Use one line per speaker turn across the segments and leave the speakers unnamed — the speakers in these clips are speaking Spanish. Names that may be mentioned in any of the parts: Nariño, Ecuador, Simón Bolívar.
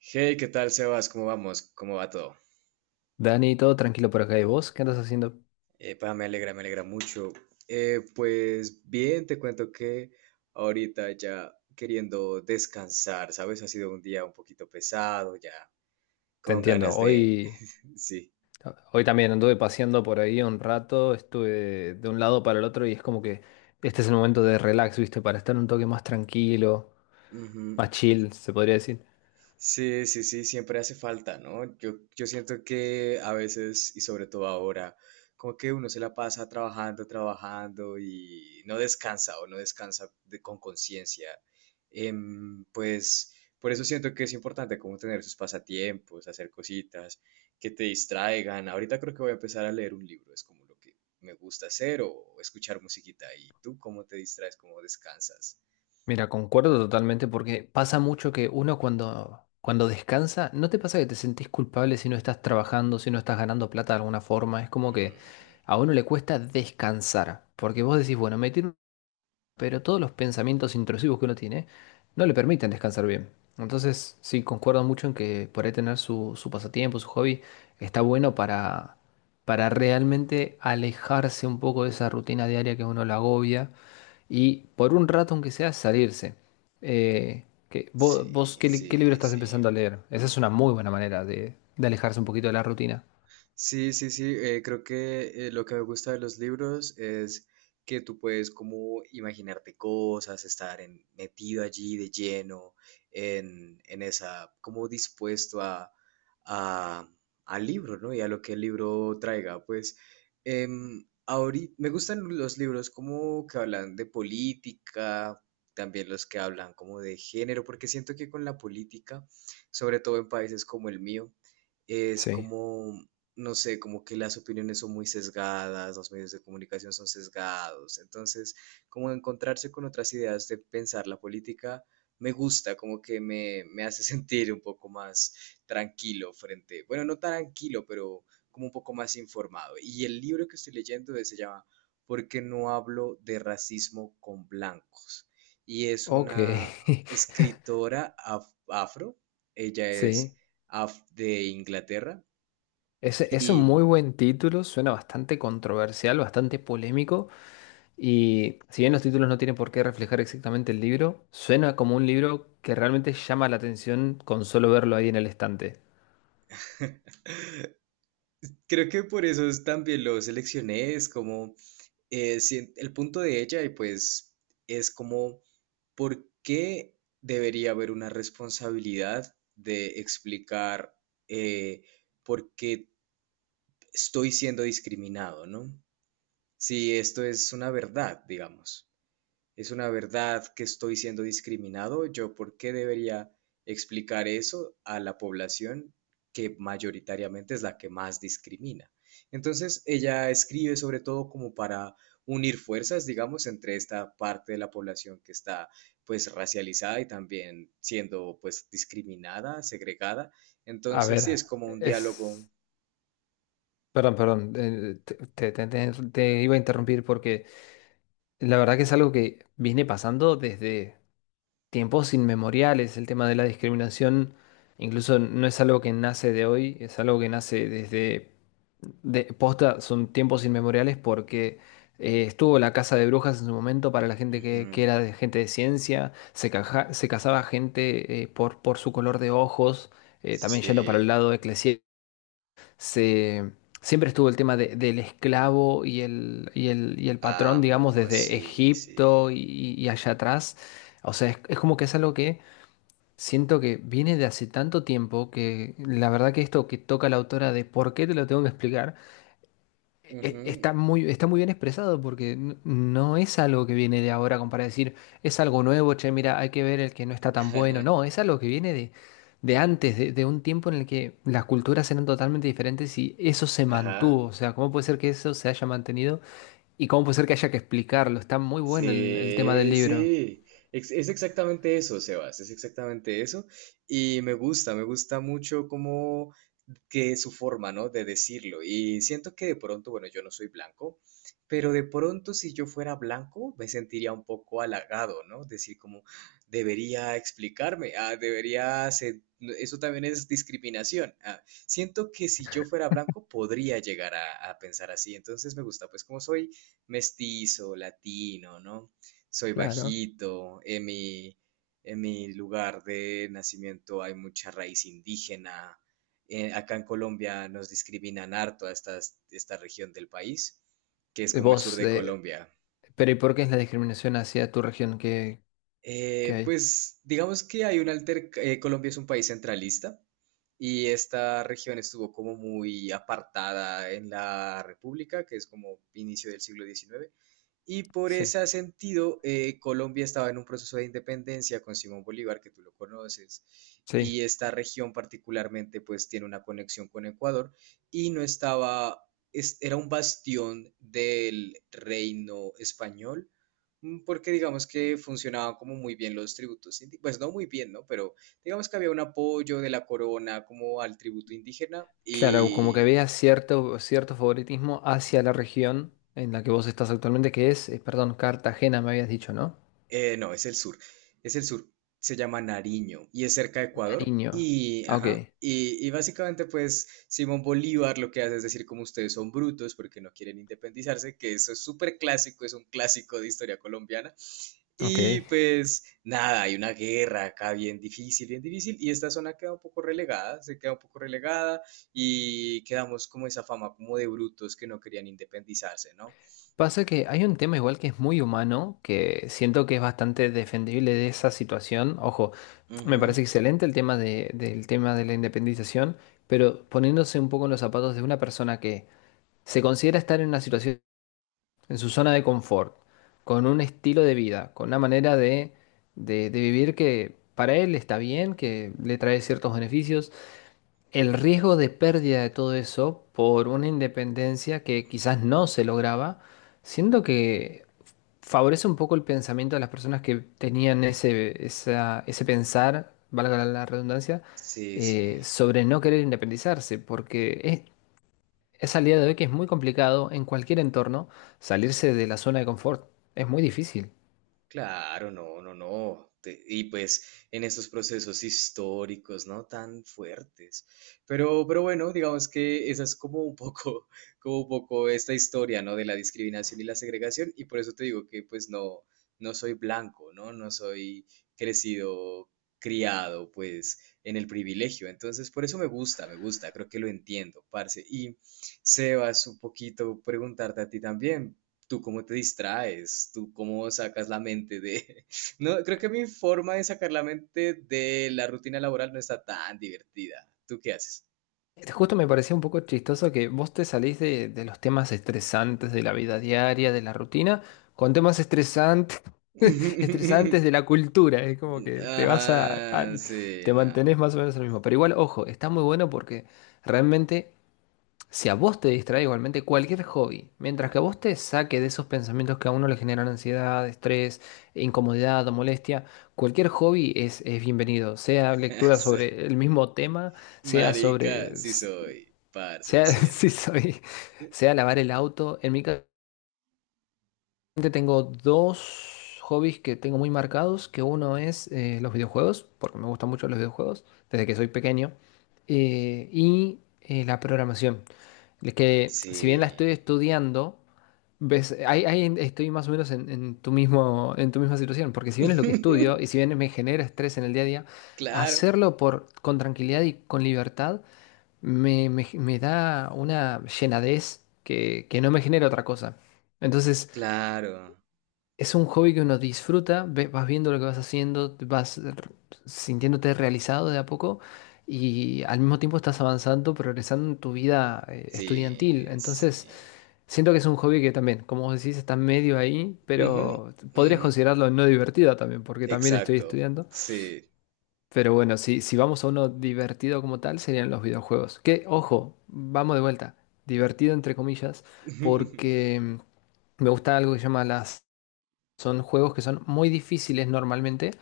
Hey, ¿qué tal, Sebas? ¿Cómo vamos? ¿Cómo va todo?
Dani, todo tranquilo por acá. ¿Y vos qué andas haciendo?
Pa, me alegra mucho. Pues bien, te cuento que ahorita ya queriendo descansar, ¿sabes? Ha sido un día un poquito pesado, ya
Te
con
entiendo.
ganas de...
Hoy, hoy también anduve paseando por ahí un rato, estuve de un lado para el otro y es como que este es el momento de relax, ¿viste? Para estar un toque más tranquilo,
Sí.
más chill, se podría decir.
Sí, sí, sí, siempre hace falta, ¿no? Yo siento que a veces, y sobre todo ahora, como que uno se la pasa trabajando, trabajando y no descansa o no descansa con conciencia. Pues por eso siento que es importante como tener sus pasatiempos, hacer cositas que te distraigan. Ahorita creo que voy a empezar a leer un libro, es como lo que me gusta hacer o escuchar musiquita. ¿Y tú cómo te distraes, cómo descansas?
Mira, concuerdo totalmente porque pasa mucho que uno cuando descansa, ¿no te pasa que te sentís culpable si no estás trabajando, si no estás ganando,
Ujú.
pero todos los pensamientos intrusivos que uno tiene no le permiten descansar bien? Entonces, sí, concuerdo mucho en que por ahí tener su pasatiempo, su hobby, está bueno para realmente alejarse un poco de esa rutina diaria que a uno la agobia y por un rato, aunque sea, salirse. Que, vos
Sí,
¿qué, qué libro
sí,
estás
sí.
empezando a leer? Esa es una muy buena manera de alejarse un poquito de la rutina.
Sí, sí, sí, creo que lo que me gusta de los libros es que tú puedes como imaginarte cosas, metido allí de lleno, en esa, como dispuesto a- al libro, ¿no? Y a lo que el libro traiga. Pues ahorita me gustan los libros como que hablan de política, también los que hablan como de género, porque siento que con la política, sobre todo en países como el mío, es
Sí.
como no sé, como que las opiniones son muy sesgadas, los medios de comunicación son sesgados. Entonces, como encontrarse con otras ideas de pensar la política, me gusta, como que me hace sentir un poco más tranquilo frente, bueno, no tan tranquilo, pero como un poco más informado. Y el libro que estoy leyendo se llama ¿Por qué no hablo de racismo con blancos? Y es
Ok.
una escritora afro, ella es
Sí.
af- de Inglaterra.
Ese es un muy
Y
buen título, suena bastante controversial, bastante polémico, y si bien los títulos no tienen por qué reflejar exactamente el libro, suena como un libro que realmente llama la atención con solo verlo ahí en el estante.
creo que por eso es también lo seleccioné, es como si- el punto de ella y pues es como por qué debería haber una responsabilidad de explicar eh, por qué estoy siendo discriminado, ¿no? Si esto es una verdad, digamos. ¿Es una verdad que estoy siendo discriminado? ¿Yo por qué debería explicar eso a la población que mayoritariamente es la que más discrimina? Entonces, ella escribe sobre todo como para unir fuerzas, digamos, entre esta parte de la población que está pues racializada y también siendo pues discriminada, segregada.
A
Entonces,
ver,
sí, es como un diálogo.
es... Perdón, perdón, te iba a interrumpir porque la verdad que es algo que viene pasando desde tiempos inmemoriales. El tema de la discriminación incluso no es algo que nace de hoy, es algo que nace desde posta, son tiempos inmemoriales porque estuvo la casa de brujas en su momento para la gente que
Ujú.
era de gente de ciencia, se, se casaba gente por su color de ojos, también yendo para el lado
Sí,
eclesiástico se, siempre estuvo el tema del esclavo y el, y el, y el patrón,
amo,
digamos, desde
sí, sí.
Egipto y allá atrás. O sea, es como que es algo que siento que viene de hace tanto tiempo que la verdad que esto que toca la autora de por qué te lo tengo que explicar
Ujú.
está muy, está muy bien expresado porque no es algo que viene de ahora como para decir, es algo nuevo, che, mira, hay que ver el que no está tan bueno. No, es algo que viene de antes, de un tiempo en el que las culturas eran totalmente diferentes y eso se mantuvo.
Ajá.
O sea, ¿cómo puede ser que eso se haya mantenido y cómo puede ser que haya que explicarlo? Está muy bueno el tema del
Sí,
libro.
sí. Exactamente eso, Sebas. Es exactamente eso. Y me gusta mucho como que su forma, ¿no? De decirlo. Y siento que de pronto, bueno, yo no soy blanco, pero de pronto si yo fuera blanco, me sentiría un poco halagado, ¿no? Decir como, debería explicarme, ah, debería ser- eso también es discriminación. Ah, siento que si yo fuera blanco podría llegar a pensar así. Entonces me gusta, pues como soy mestizo, latino, ¿no? Soy
Claro.
bajito, en mi lugar de nacimiento hay mucha raíz indígena. Acá en Colombia nos discriminan harto a estas- esta región del país, que es como el sur
Vos,
de Colombia.
pero ¿y por qué es la discriminación hacia tu región que
Eh,
hay?
pues digamos que hay un alter... Colombia es un país centralista y esta región estuvo como muy apartada en la República, que es como inicio del siglo XIX. Y por
Sí,
ese sentido, Colombia estaba en un proceso de independencia con Simón Bolívar, que tú lo conoces,
sí.
y esta región particularmente pues tiene una conexión con Ecuador y no estaba, es- era un bastión del reino español, mm, porque digamos que funcionaban como muy bien los tributos, indi- pues no muy bien, ¿no? Pero digamos que había un apoyo de la corona como al tributo indígena
Claro, como que
y
había cierto, cierto favoritismo hacia la región en la que vos estás actualmente, que es, perdón, Cartagena, me habías dicho, ¿no?
No, es el sur. Es el sur. Se llama Nariño y es cerca de Ecuador.
Nariño.
Y,
Ah, ok,
ajá, y básicamente, pues, Simón Bolívar lo que hace es decir como ustedes son brutos porque no quieren independizarse, que eso es súper clásico, es un clásico de historia colombiana. Y
ok.
pues, nada, hay una guerra acá bien difícil, bien difícil. Y esta zona queda un poco relegada, se queda un poco relegada y quedamos como esa fama como de brutos que no querían independizarse, ¿no?
Pasa que hay un tema igual que es muy humano, que siento que es bastante defendible de esa situación. Ojo, me
Ujú.
parece excelente el tema del tema de la independización, pero poniéndose un poco en los zapatos de una persona que se considera estar en una situación en su zona de confort, con un estilo de vida, con una manera de, de vivir que para él está bien, que le trae ciertos beneficios. El riesgo de pérdida de todo eso por una independencia que quizás no se lograba, siento que favorece un poco el pensamiento de las personas que tenían
Mm.
ese, ese pensar, valga la redundancia,
Sí, sí.
sobre no querer independizarse, porque es al día de hoy que es muy complicado en cualquier entorno salirse de la zona de confort. Es muy difícil.
Claro, no, no, no. Te- y pues en estos procesos históricos, ¿no? Tan fuertes. Pero bueno, digamos que esa es como un poco, como un poco esta historia, ¿no? De la discriminación y la segregación. Y por eso te digo que pues no, no soy blanco, ¿no? No soy crecido, criado, pues en el privilegio. Entonces, por eso me gusta, me gusta. Creo que lo entiendo, parce. Y Sebas, un poquito preguntarte a ti también tú cómo te distraes, tú cómo sacas la mente de... No, creo que mi forma de sacar la mente de la rutina laboral no está tan divertida. ¿Tú qué haces?
Este, justo me parecía un poco chistoso que vos te salís de los temas estresantes de la vida diaria, de la rutina, con temas estresantes, estresantes de la cultura. Es como que te vas a,
Ajá, sí,
te
no.
mantenés más o menos lo mismo. Pero igual, ojo, está muy bueno porque realmente si a vos te distrae igualmente cualquier hobby, mientras que a vos te saque de esos pensamientos que a uno le generan ansiedad, estrés, incomodidad o molestia, cualquier hobby es bienvenido. Sea lectura
Sí.
sobre el mismo tema, sea
Marica,
sobre...
sí soy. Parce, lo
Sea, sí
siento.
soy, sea lavar el auto. En mi caso tengo dos hobbies que tengo muy marcados, que uno es los videojuegos, porque me gustan mucho los videojuegos desde que soy pequeño, la programación. Es que si bien la estoy
Sí.
estudiando, ves, ahí estoy más o menos en tu mismo, en tu misma situación, porque si bien es lo que estudio y si bien me genera estrés en el día a día,
Claro,
hacerlo por, con tranquilidad y con libertad me, me da una llenadez que no me genera otra cosa. Entonces,
claro.
es un hobby que uno disfruta, vas viendo lo que vas haciendo, vas sintiéndote realizado de a poco y al mismo tiempo estás avanzando, progresando en tu vida estudiantil.
Sí, sí.
Entonces, siento que es un hobby que también, como vos decís, está medio ahí,
Ujú,
pero podrías
ujú.
considerarlo no divertido también, porque también estoy
Exacto,
estudiando.
sí.
Pero bueno, si, si vamos a uno divertido como tal, serían los videojuegos. Que, ojo, vamos de vuelta. Divertido entre comillas,
Ujú,
porque me gusta algo que se llama las... Son juegos que son muy difíciles normalmente,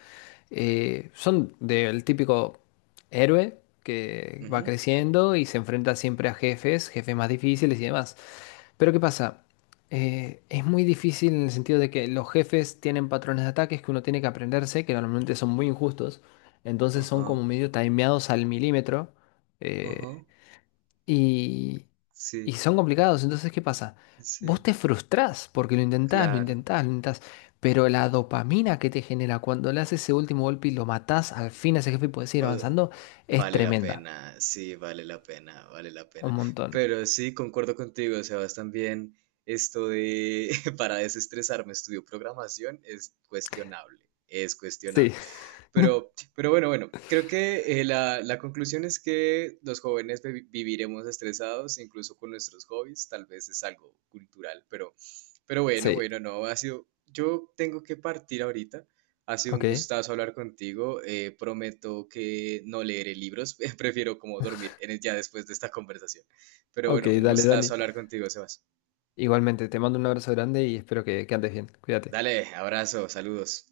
son del típico héroe que va
ujú.
creciendo y se enfrenta siempre a jefes, jefes más difíciles y demás. Pero ¿qué pasa? Es muy difícil en el sentido de que los jefes tienen patrones de ataques que uno tiene que aprenderse, que normalmente son muy injustos, entonces son
Ajá.
como medio timeados al milímetro.
Ajá,
eh, y, y
sí,
son complicados. Entonces, ¿qué pasa? Vos
sí,
te frustrás porque lo intentás, lo
claro.
intentás, lo intentás. Pero la dopamina que te genera cuando le haces ese último golpe y lo matás al fin a ese jefe y puedes seguir
O-
avanzando es
vale la
tremenda.
pena, sí, vale la pena, vale la
Un
pena.
montón.
Pero sí, concuerdo contigo, Sebas, también esto de para desestresarme estudio programación es cuestionable, es
Sí,
cuestionable. Pero bueno, creo que la conclusión es que los jóvenes viviremos estresados, incluso con nuestros hobbies, tal vez es algo cultural, pero,
sí.
bueno, no, ha sido, yo tengo que partir ahorita, ha sido un
Ok,
gustazo hablar contigo, prometo que no leeré libros, prefiero como dormir ya después de esta conversación, pero
ok,
bueno, un
dale,
gustazo
Dani.
hablar contigo, Sebas.
Igualmente, te mando un abrazo grande y espero que andes bien. Cuídate.
Dale, abrazo, saludos.